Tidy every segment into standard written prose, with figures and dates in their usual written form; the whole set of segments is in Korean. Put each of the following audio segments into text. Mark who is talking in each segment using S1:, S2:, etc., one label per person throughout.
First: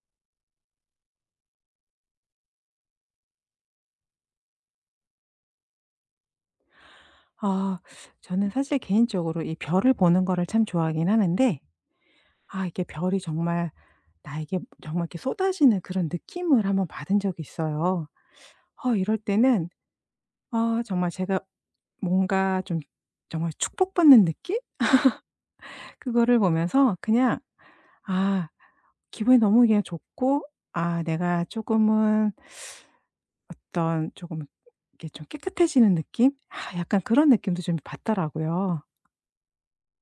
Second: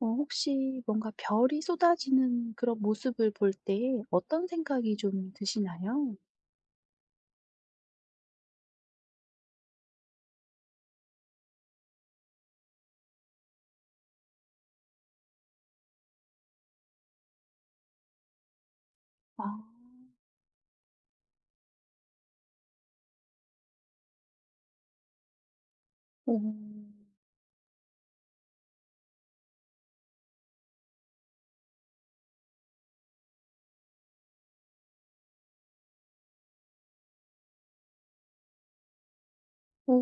S1: 혹시 뭔가 별이 쏟아지는 그런 모습을 볼 때 어떤 생각이 좀 드시나요?
S2: 아 저는 사실 개인적으로 이 별을 보는 거를 참 좋아하긴 하는데, 이게 별이 정말 나에게 정말 이렇게 쏟아지는 그런 느낌을 한번 받은 적이 있어요. 이럴
S1: 아.
S2: 때는, 정말 제가 뭔가 좀 정말 축복받는 느낌? 그거를 보면서
S1: 오.
S2: 그냥, 아 기분이 너무 그냥 좋고, 내가 조금은 어떤 조금 이렇게 좀 깨끗해지는 느낌? 약간 그런 느낌도 좀 받더라고요.
S1: 오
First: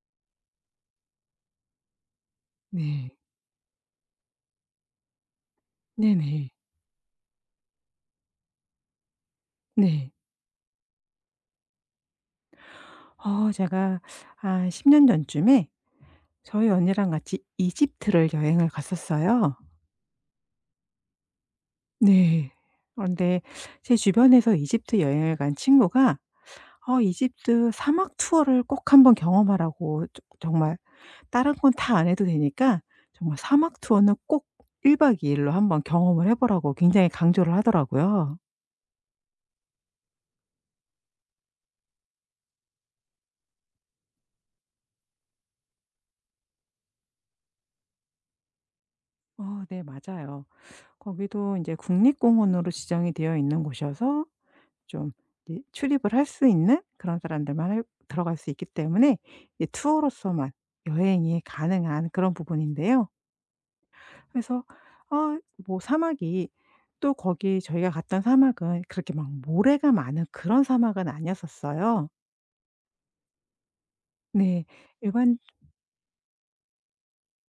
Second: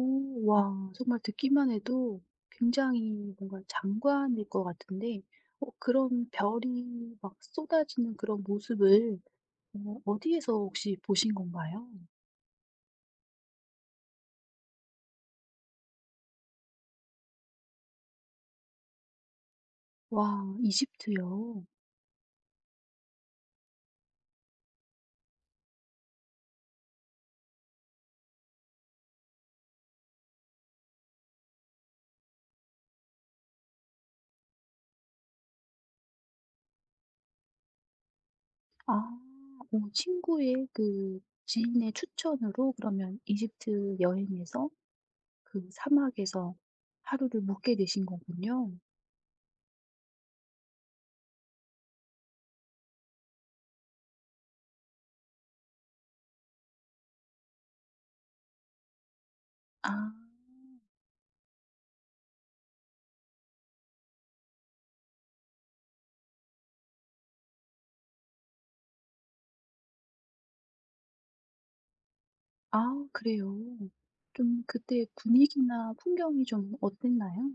S1: 와, 정말 듣기만 해도
S2: 네.
S1: 굉장히 뭔가 장관일 것 같은데 그런
S2: 네네.
S1: 별이 막 쏟아지는 그런 모습을
S2: 네.
S1: 어디에서 혹시 보신 건가요?
S2: 제가 한 10년 전쯤에 저희 언니랑 같이 이집트를 여행을 갔었어요.
S1: 와, 이집트요.
S2: 네. 그런데 제 주변에서 이집트 여행을 간 친구가 "어 이집트 사막 투어를 꼭 한번 경험하라."고, 조 정말 다른 건 다 안 해도 되니까 정말 사막 투어는 꼭 1박 2 일로 한번 경험을 해 보라고 굉장히 강조를 하더라고요.
S1: 아. 오, 친구의 지인의 추천으로 그러면 이집트 여행에서 그 사막에서 하루를 묵게 되신 거군요.
S2: 네, 맞아요. 거기도 이제 국립공원으로 지정이 되어 있는 곳이어서 좀 이제 출입을 할 수 있는 그런 사람들만 할 들어갈 수 있기 때문에 이
S1: 아.
S2: 투어로서만 여행이 가능한 그런 부분인데요. 그래서 어 뭐 사막이, 또 거기 저희가 갔던 사막은 그렇게 막 모래가 많은 그런 사막은 아니었었어요.
S1: 아, 그래요.
S2: 네.
S1: 좀 그때
S2: 일반
S1: 분위기나 풍경이 좀 어땠나요?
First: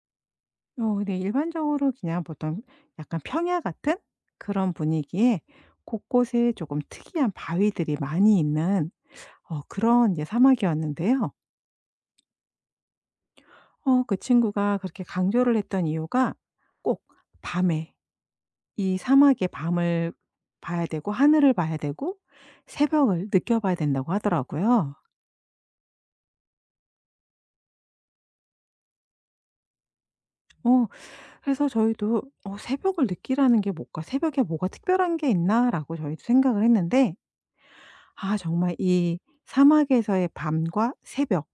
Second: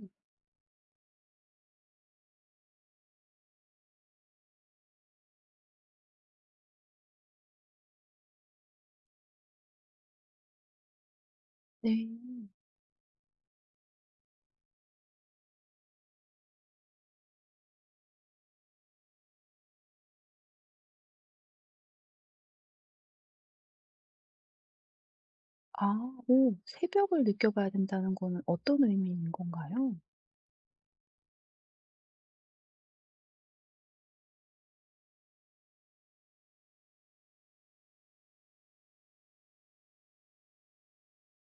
S2: 네, 일반적으로 그냥 보통 약간 평야 같은 그런 분위기에 곳곳에 조금 특이한 바위들이 많이 있는, 그런 이제 사막이었는데요.
S1: 네.
S2: 그 친구가 그렇게 강조를 했던 이유가, 꼭 밤에 이 사막의 밤을 봐야 되고, 하늘을 봐야 되고, 새벽을 느껴봐야 된다고 하더라고요.
S1: 아. 오, 새벽을 느껴봐야 된다는 거는 어떤 의미인 건가요?
S2: 어 그래서 저희도 '어 새벽을 느끼라는 게 뭘까? 새벽에 뭐가 특별한 게 있나?'라고 저희도 생각을 했는데, 정말 이 사막에서의 밤과 새벽,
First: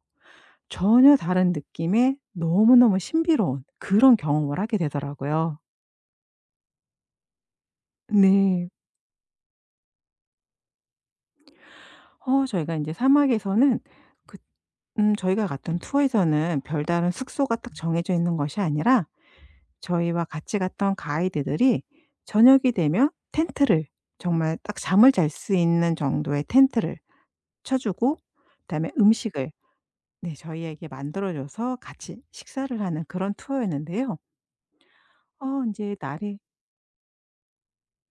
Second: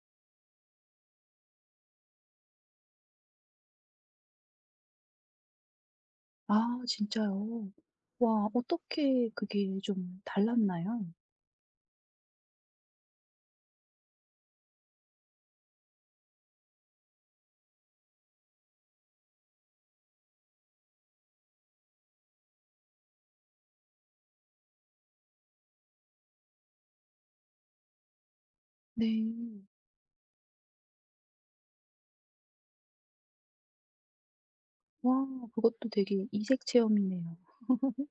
S2: 전혀 다른 느낌의 너무너무 신비로운 그런 경험을 하게 되더라고요.
S1: 아, 진짜요? 와,
S2: 네.
S1: 어떻게 그게 좀 달랐나요?
S2: 저희가 이제 사막에서는 그, 저희가 갔던 투어에서는 별다른 숙소가 딱 정해져 있는 것이 아니라, 저희와 같이 갔던 가이드들이 저녁이 되면 텐트를, 정말 딱 잠을 잘 수 있는 정도의 텐트를 쳐 주고, 그다음에
S1: 네.
S2: 음식을, 네, 저희에게 만들어 줘서 같이 식사를 하는 그런 투어였는데요.
S1: 와,
S2: 이
S1: 그것도
S2: 제
S1: 되게
S2: 날이.
S1: 이색 체험이네요.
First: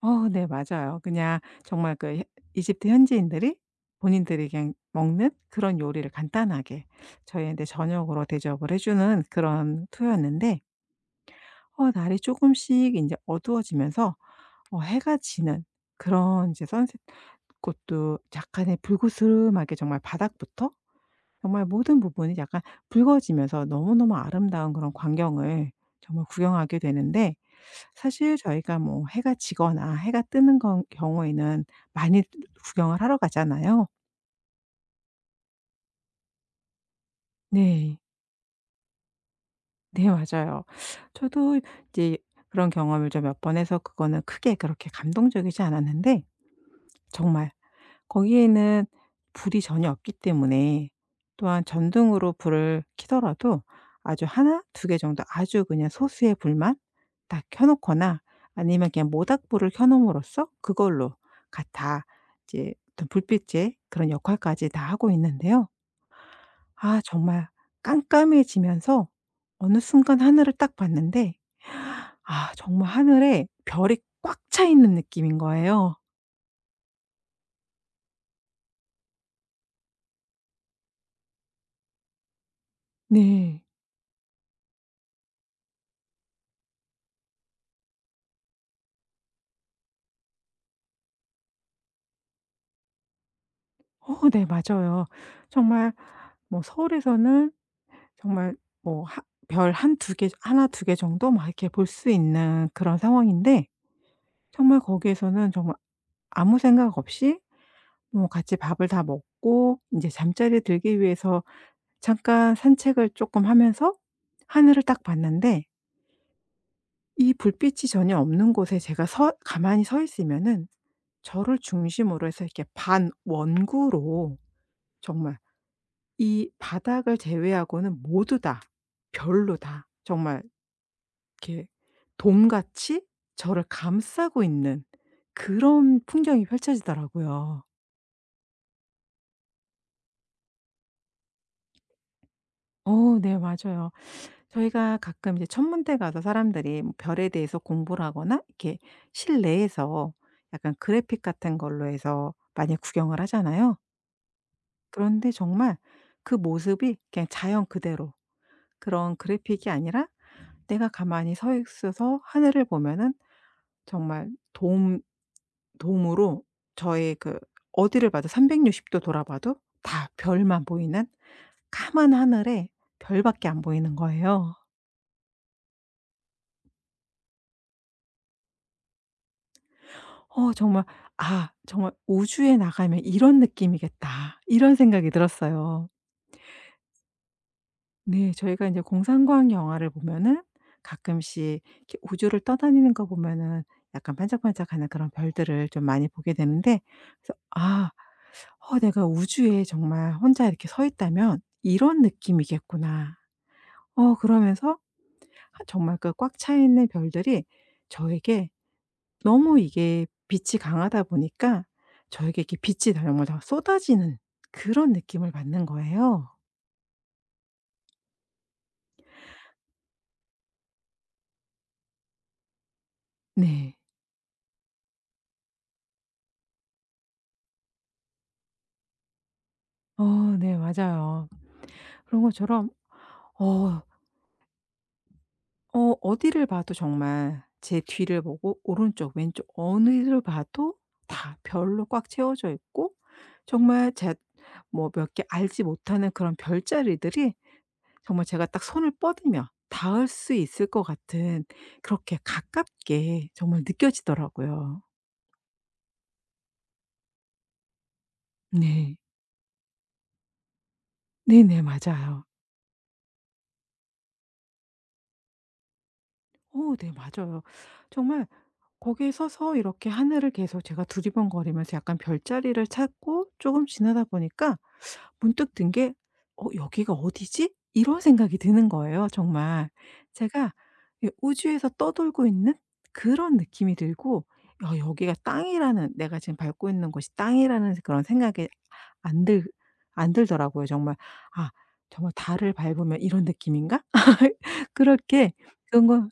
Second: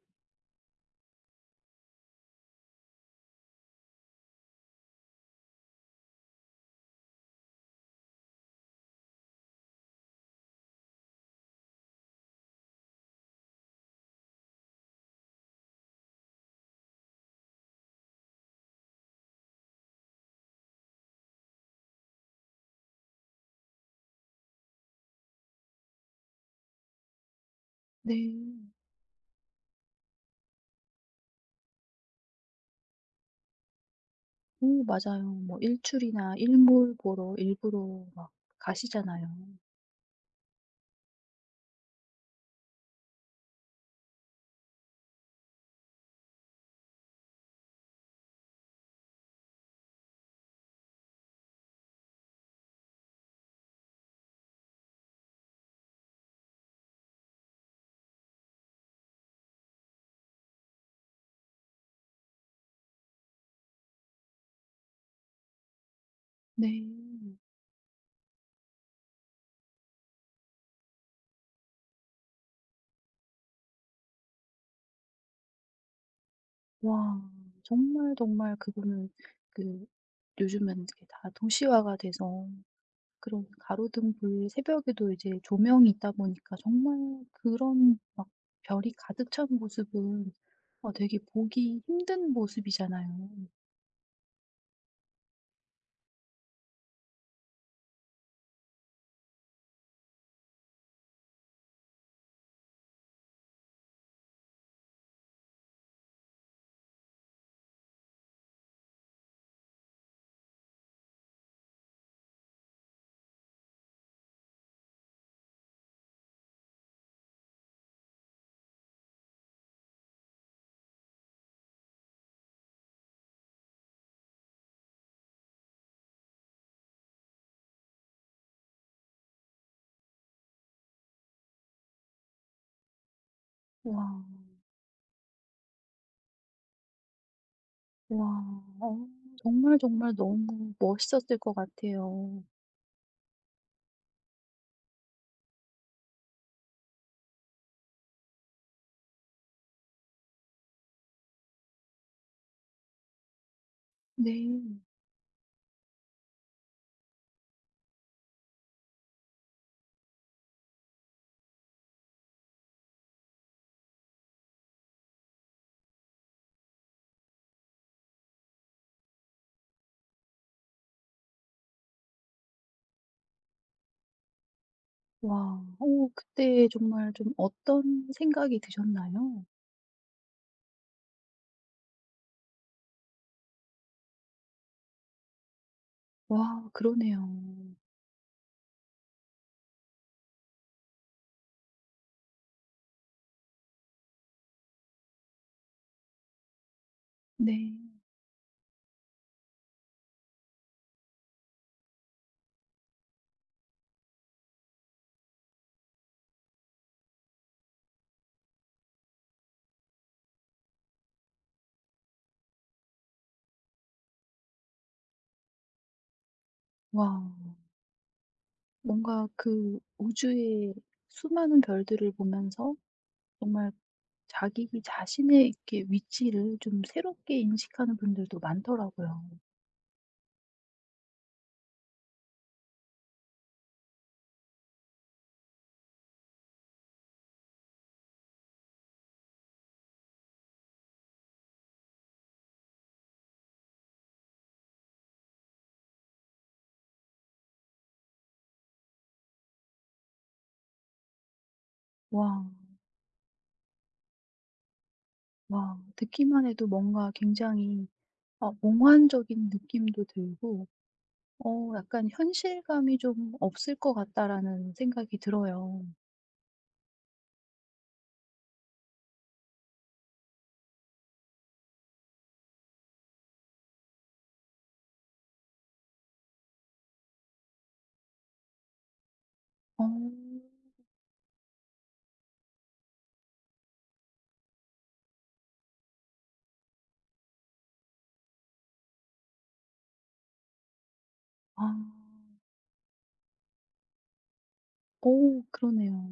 S2: 네, 맞아요. 그냥 정말 이집트 현지인들이 본인들이 그냥 먹는 그런 요리를 간단하게 저희한테 저녁으로 대접을 해 주는 그런 투어였는데, 날이 조금씩 이제 어두워지면서, 해가 지는 그런 이제 선셋, 곳도 약간의 불그스름하게 정말 바닥부터 정말 모든 부분이 약간 붉어지면서 너무너무 아름다운 그런 광경을 정말 구경하게 되는데, 사실
S1: 네.
S2: 저희가 뭐 해가 지거나 해가 뜨는 건 경우에는 많이 구경을 하러 가잖아요.
S1: 오, 맞아요. 뭐 일출이나 일몰 보러
S2: 네.
S1: 일부러 막 가시잖아요.
S2: 네, 맞아요. 저도 이제 그런 경험을 좀 몇 번 해서 그거는 크게 그렇게 감동적이지 않았는데, 정말 거기에는 불이 전혀 없기 때문에, 또한 전등으로 불을 켜더라도 아주 하나 두 개 정도 아주 그냥 소수의 불만 딱 켜 놓거나, 아니면 그냥 모닥불을 켜 놓음으로써 그걸로 가 다 이제 어떤 불빛의 그런 역할까지 다 하고 있는데요.
S1: 네.
S2: 정말 깜깜해지면서 어느 순간 하늘을 딱 봤는데, 정말 하늘에 별이 꽉 차 있는 느낌인 거예요.
S1: 와, 정말, 정말 그거는 그 요즘은 이다 도시화가 돼서 그런
S2: 네.
S1: 가로등불 새벽에도 이제 조명이 있다 보니까 정말 그런 막 별이 가득 찬 모습은 되게 보기 힘든 모습이잖아요.
S2: 네, 맞아요. 정말 뭐 서울에서는 정말 뭐 하별한 두 개 하나 두 개 정도 막 이렇게 볼 수 있는 그런 상황인데, 정말 거기에서는 정말 아무 생각 없이 뭐 같이 밥을 다 먹고 이제 잠자리에 들기 위해서 잠깐 산책을 조금 하면서 하늘을 딱 봤는데, 이 불빛이 전혀 없는 곳에 제가 서 가만히 서 있으면은 저를 중심으로 해서 이렇게 반원구로 정말 이 바닥을 제외하고는 모두 다 별로 다, 정말 이렇게 돔같이 저를
S1: 와.
S2: 감싸고 있는 그런 풍경이 펼쳐지더라고요.
S1: 와. 정말, 정말 너무 멋있었을 것 같아요.
S2: 네, 맞아요. 저희가 가끔 이제 천문대 가서 사람들이 뭐 별에 대해서 공부를 하거나 이렇게 실내에서 약간 그래픽 같은 걸로 해서 많이 구경을 하잖아요.
S1: 네.
S2: 그런데 정말 그 모습이 그냥 자연 그대로, 그런 그래픽이 아니라 내가 가만히 서 있어서 하늘을 보면은 정말 도움 도움으로 저의 그 어디를 봐도 360도 돌아봐도 다 별만 보이는 까만 하늘에 별밖에 안 보이는 거예요.
S1: 와. 오, 그때 정말 좀 어떤 생각이 드셨나요?
S2: 정말 '아 정말 우주에 나가면 이런 느낌이겠다.' 이런 생각이 들었어요.
S1: 와, 그러네요.
S2: 네. 저희가 이제 공상과학 영화를 보면은 가끔씩 이렇게 우주를 떠다니는 거 보면은 약간 반짝반짝하는 그런 별들을 좀 많이 보게 되는데, 그래서
S1: 네.
S2: '아 어 내가 우주에 정말 혼자 이렇게 서 있다면 이런 느낌이겠구나.' 그러면서 정말 그 꽉 차 있는 별들이 저에게 너무 이게 빛이 강하다 보니까 저에게 이렇게 빛이 다 정말 다 쏟아지는 그런 느낌을 받는 거예요.
S1: 와. 뭔가 그 우주의 수많은 별들을 보면서 정말
S2: 네.
S1: 자기 자신의 이렇게 위치를 좀 새롭게 인식하는 분들도 많더라고요.
S2: 네, 맞아요. 그런 것처럼, 어 어디를 봐도 정말 제 뒤를 보고 오른쪽 왼쪽 어디를 봐도 다 별로 꽉 채워져 있고 정말 제 뭐 몇 개 알지 못하는 그런 별자리들이 정말 제가 딱 손을 뻗으면 닿을 수 있을 것 같은, 그렇게
S1: 와.
S2: 가깝게 정말 느껴지더라고요.
S1: 와, 듣기만 해도 뭔가 굉장히
S2: 네.
S1: 몽환적인 느낌도 들고
S2: 네네.
S1: 약간
S2: 맞아요.
S1: '현실감이 좀 없을 것 같다.'라는 생각이 들어요.
S2: 오, 네, 맞아요. 정말 거기에 서서 이렇게 하늘을 계속 제가 두리번거리면서 약간 별자리를 찾고 조금 지나다 보니까 문득 든 게 '어 여기가 어디지?' 이런 생각이 드는 거예요, 정말.
S1: 어.
S2: 제가 이 우주에서 떠돌고 있는 그런 느낌이 들고, '야 여기가 땅이라는, 내가 지금 밟고 있는 곳이 땅이라는 그런 생각이 안들 안 들더라고요, 정말. '아
S1: 아.
S2: 정말 달을 밟으면 이런 느낌인가?' 그렇게
S1: 오,
S2: 그런
S1: 그러네요.
S2: 걸,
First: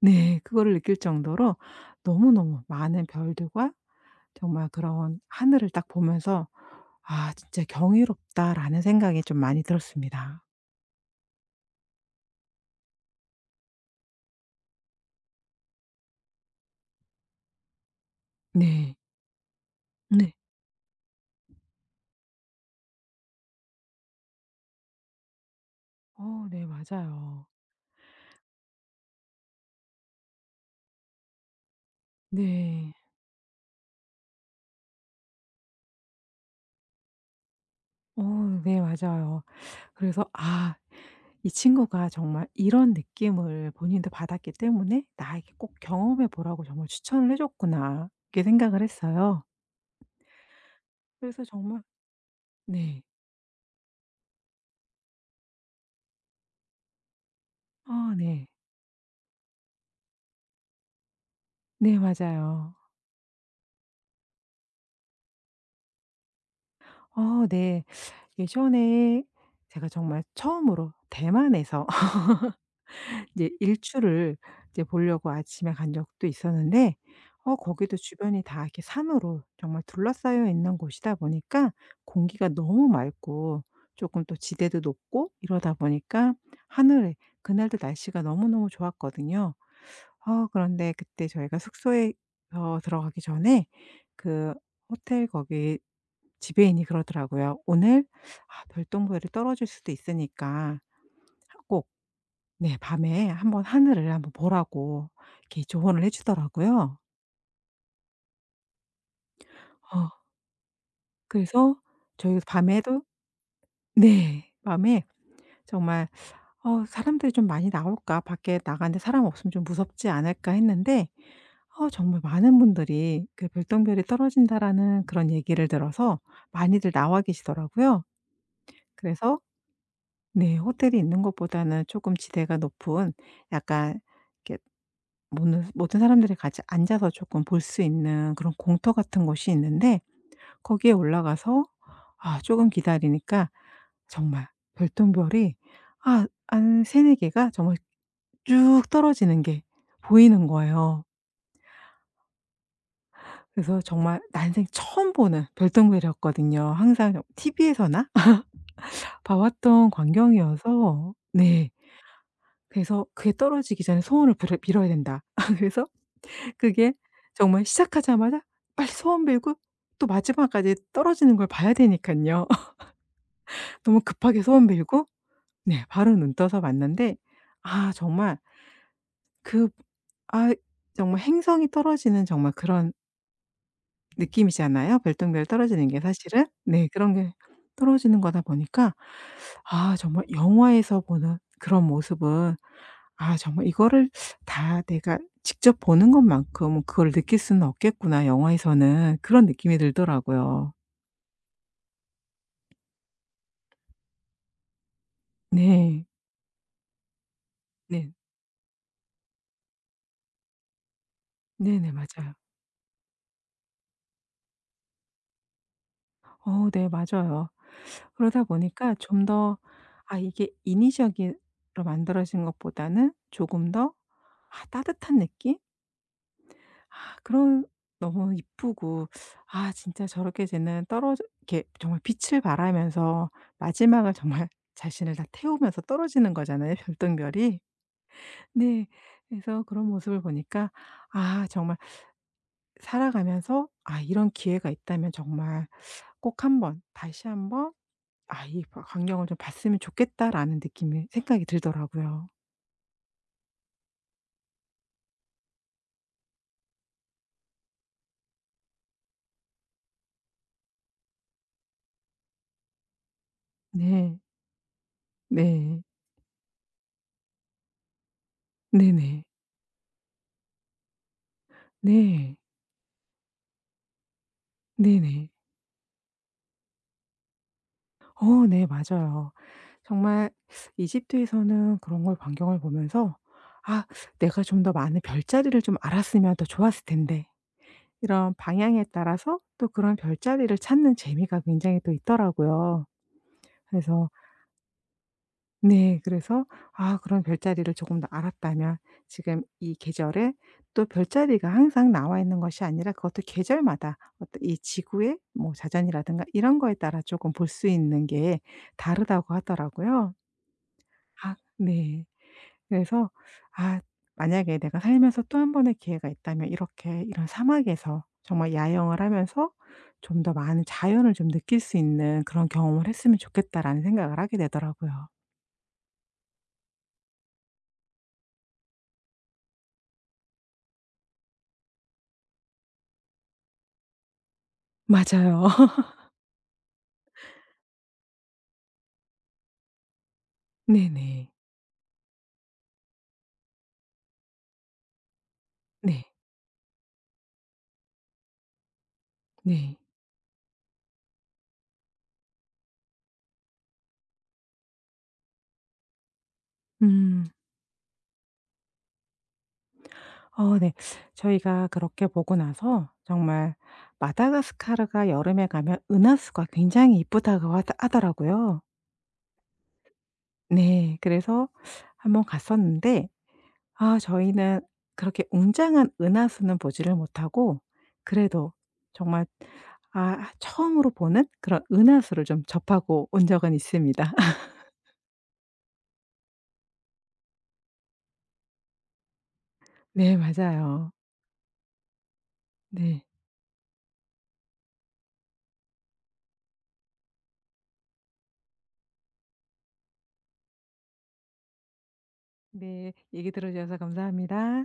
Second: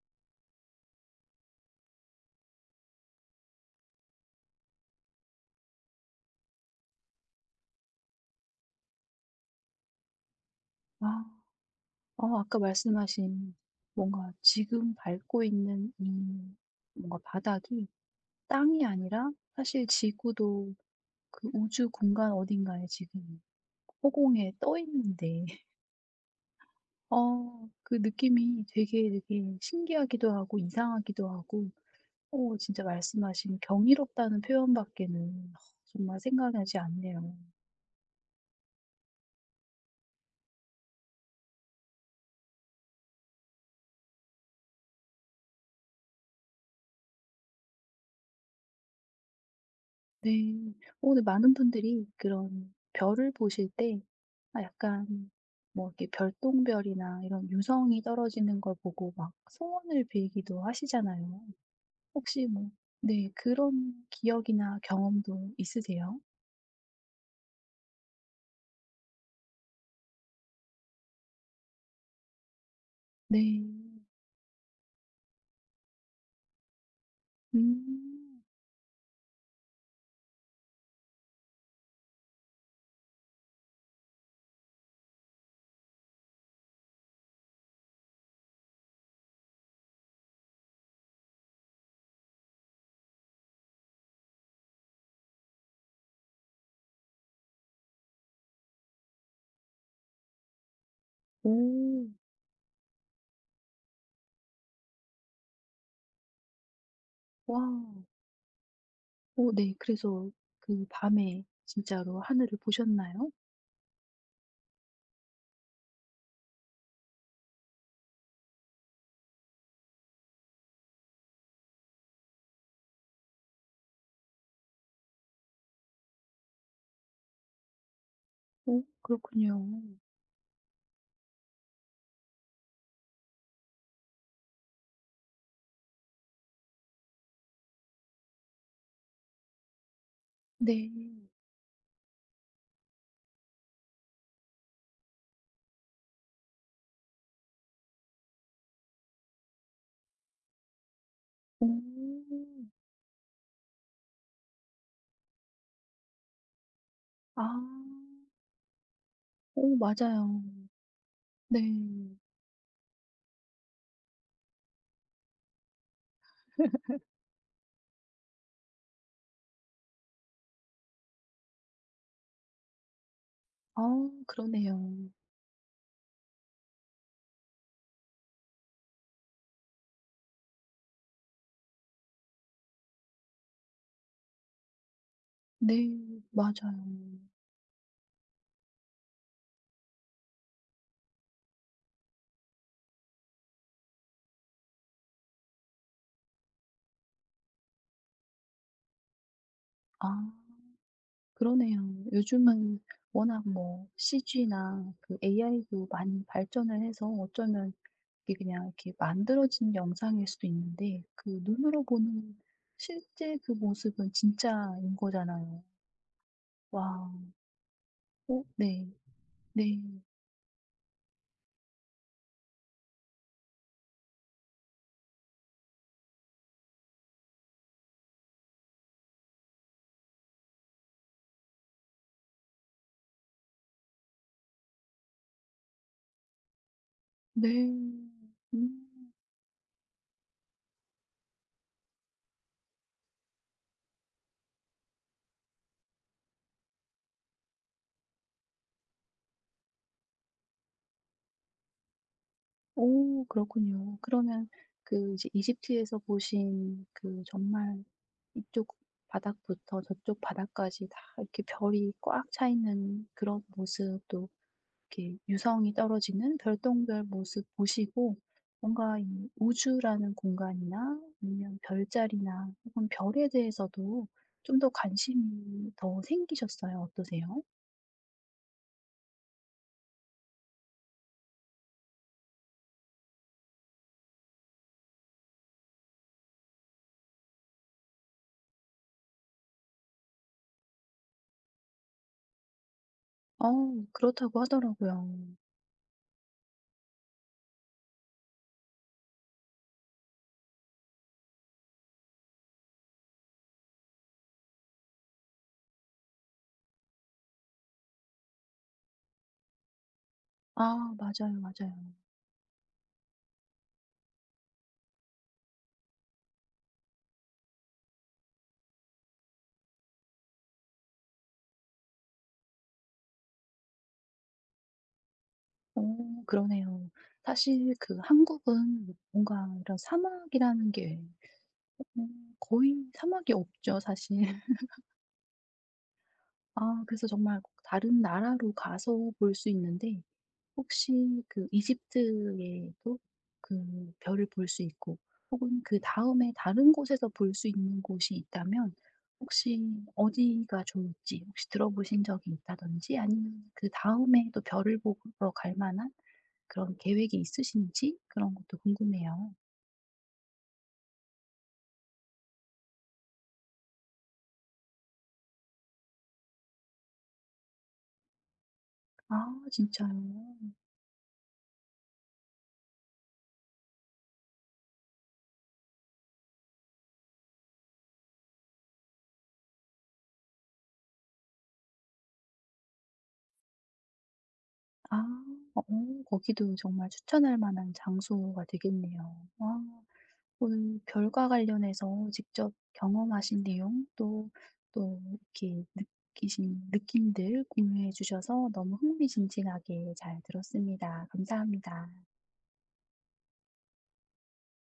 S2: 네, 그거를 느낄 정도로 너무너무 많은 별들과 정말 그런 하늘을 딱 보면서 '아 진짜 경이롭다.'라는 생각이 좀 많이 들었습니다.
S1: 와. 아까 말씀하신 뭔가 지금 밟고 있는 이 뭔가 바닥이 땅이
S2: 네.
S1: 아니라 사실
S2: 네.
S1: 지구도 그 우주 공간 어딘가에 지금 허공에 떠 있는데
S2: 네, 맞아요.
S1: 그 느낌이 되게 되게 신기하기도 하고 이상하기도 하고 진짜
S2: 네.
S1: 말씀하신 경이롭다는 표현밖에는 정말 생각나지 않네요.
S2: 어 네, 맞아요. 그래서 '아 이 친구가 정말 이런 느낌을 본인도 받았기 때문에 나에게 꼭 경험해 보라고 정말 추천을 해 줬구나.' 이렇게 생각을 했어요.
S1: 네. 오늘
S2: 그래서
S1: 많은
S2: 정말.
S1: 분들이 그런
S2: 네.
S1: 별을 보실 때 아, 약간 뭐 이렇게 별똥별이나 이런 유성이
S2: 네.
S1: 떨어지는 걸 보고 막 소원을 빌기도 하시잖아요.
S2: 네,
S1: 혹시 뭐
S2: 맞아요.
S1: 네, 그런 기억이나 경험도 있으세요?
S2: 어, 네. 예전에 제가 정말 처음으로 대만에서 이제
S1: 네.
S2: 일출을 이제 보려고 아침에 간 적도 있었는데, 거기도 주변이
S1: 음.
S2: 다 이렇게 산으로 정말 둘러싸여 있는 곳이다 보니까 공기가 너무 맑고 조금 또 지대도 높고 이러다 보니까 하늘에, 그날도 날씨가 너무너무 좋았거든요. 그런데 그때 저희가 숙소에 들어가기 전에 그 호텔 거기 지배인이 그러더라고요. "오늘 아 별똥별이 떨어질 수도 있으니까
S1: 오.
S2: 꼭", 네, "밤에 한번 하늘을 한번 보라."고 이렇게 조언을 해 주더라고요.
S1: 와. 오, 네.
S2: 어
S1: 그래서 그 밤에
S2: 그래서
S1: 진짜로
S2: 저희
S1: 하늘을
S2: 밤에도,
S1: 보셨나요?
S2: 네, 밤에 정말, '사람들이 좀 많이 나올까? 밖에 나가는데 사람 없으면 좀 무섭지 않을까?' 했는데, 정말 많은 분들이 그 "별똥별이 떨어진다."라는 그런 얘기를 들어서 많이들 나와 계시더라고요.
S1: 오,
S2: 그래서
S1: 그렇군요.
S2: 네, 호텔이 있는 것보다는 조금 지대가 높은 약간 이렇게 모든 모든 사람들이 같이 앉아서 조금 볼 수 있는 그런 공터 같은 곳이 있는데,
S1: 네.
S2: 거기에 올라가서 아금 기다리니까 정말 별똥별이, 한 3-4 개가 정말 쭉 떨어지는 게 보이는 거예요.
S1: 오.
S2: 그래서 정말 난생 처음 보는 별똥별이었거든요. 항상
S1: 아.
S2: TV에서나 봐
S1: 오,
S2: 왔던
S1: 맞아요.
S2: 광경이어서, 네.
S1: 네.
S2: 그래서 그게 떨어지기 전에 소원을 빌어야 된다. 그래서 그게 정말 시작하자마자 빨리 소원 빌고 또 마지막까지 떨어지는 걸 봐야 되니까요
S1: 아,
S2: 너무 급하게 소원 빌고,
S1: 그러네요.
S2: 네, 바로 눈 떠서 봤는데, 정말 그, 아 정말 행성이 떨어지는 정말 그런 느낌이잖아요 별똥별 떨어지는
S1: 네.
S2: 게, 사실은.
S1: 맞아요.
S2: 네, 그런 게 떨어지는 거다 보니까, 정말 영화에서 보는 그런 모습은, 정말 이거를 다 내가 직접 보는 것만큼 그걸 느낄 수는 없겠구나 영화에서는. 그런 느낌이
S1: 아,
S2: 들더라고요.
S1: 그러네요. 요즘은 워낙 뭐 CG나 그 AI도
S2: 네.
S1: 많이 발전을 해서 어쩌면
S2: 네.
S1: 이게 그냥 이렇게 만들어진 영상일 수도 있는데 그 눈으로
S2: 네네. 맞아요.
S1: 보는 실제 그 모습은 진짜인 거잖아요.
S2: 네,
S1: 와.
S2: 맞아요. 그러다
S1: 오, 네.
S2: 보니까 좀 더,
S1: 네.
S2: 이게 인위적으로 만들어진 것보다는 조금 더, 따뜻한 느낌? 그런, 너무 이쁘고, 진짜 저렇게 쟤는 떨어져 이렇게 정말 빛을 발하면서 마지막을 정말 자신을 다 태우면서 떨어지는 거잖아요 별똥별이.
S1: 네.
S2: 네.
S1: 음.
S2: 그래서 그런 모습을 보니까, 정말 살아가면서 '아 이런 기회가 있다면 정말 꼭 한번 다시 한번 아 이 바 광경을 좀 봤으면 좋겠다.'라는 느낌이 생각이 들더라고요.
S1: 오, 그렇군요. 그러면 그 이제 이집트에서 보신 그 정말 이쪽 바닥부터 저쪽 바닥까지 다 이렇게 별이 꽉 차 있는 그런 모습
S2: 네.
S1: 또 이렇게 유성이
S2: 네.
S1: 떨어지는 별똥별 모습 보시고 뭔가
S2: 네네.
S1: 이 우주라는 공간이나 아니면
S2: 네.
S1: 별자리나 혹은 별에 대해서도 좀 더
S2: 네네.
S1: 관심이 더 생기셨어요. 어떠세요?
S2: 네, 맞아요. 정말 이집트에서는 그런 걸 광경을 보면서 '아 내가 좀 더 많은 별자리를 좀 알았으면 더 좋았을 텐데.' 이런 방향에 따라서 또 그런 별자리를 찾는 재미가 굉장히 또 있더라고요.
S1: 어
S2: 그래서
S1: 그렇다고 하더라고요.
S2: 네. 그래서 아 그런 별자리를 조금 더 알았다면 지금 이 계절에, 또 별자리가 항상 나와 있는 것이 아니라 그것도 계절마다 어떤 이 지구의 뭐 자전이라든가 이런 거에 따라 조금 볼 수 있는 게 다르다고 하더라고요.
S1: 아, 맞아요, 맞아요.
S2: 네. 그래서 아 만약에 내가 살면서 또 한 번의 기회가 있다면 이렇게 이런 사막에서 정말 야영을 하면서 좀 더 많은 자연을 좀 느낄 수 있는 그런 경험을 했으면 좋겠다라는 생각을 하게 되더라고요.
S1: 그러네요. 사실 그 한국은 뭔가 이런 사막이라는 게 음, 거의 사막이 없죠 사실.
S2: 맞아요.
S1: 아, 그래서 정말 꼭 다른 나라로 가서 볼 수 있는데 혹시
S2: 네네.
S1: 그 이집트에도 그 별을 볼 수 있고 혹은
S2: 네.
S1: 그다음에 다른 곳에서 볼 수 있는 곳이 있다면 혹시
S2: 네.
S1: 어디가 좋을지 혹시 들어보신 적이 있다든지 아니면 그다음에 또 별을 보러 갈 만한 그런 계획이
S2: 음.
S1: 있으신지 그런 것도 궁금해요.
S2: 네. 저희가 그렇게 보고 나서 정말 마다가스카르가 여름에 가면 은하수가 굉장히 이쁘다고 하더라고요.
S1: 아, 진짜요?
S2: 네. 그래서 한번 갔었는데, 저희는 그렇게 웅장한 은하수는 보지를 못하고, 그래도 정말, 처음으로 보는 그런 은하수를 좀 접하고 온 적은 있습니다.
S1: 아. 어, 거기도 정말 추천할 만한 장소가 되겠네요. 와,
S2: 네,
S1: 오늘
S2: 맞아요.
S1: 별과 관련해서 직접
S2: 네.
S1: 경험하신 내용 또, 또 이렇게 느끼신 느낌들 공유해 주셔서 너무 흥미진진하게 잘 들었습니다. 감사합니다.
S2: 네. 얘기 들어 주셔서 감사합니다.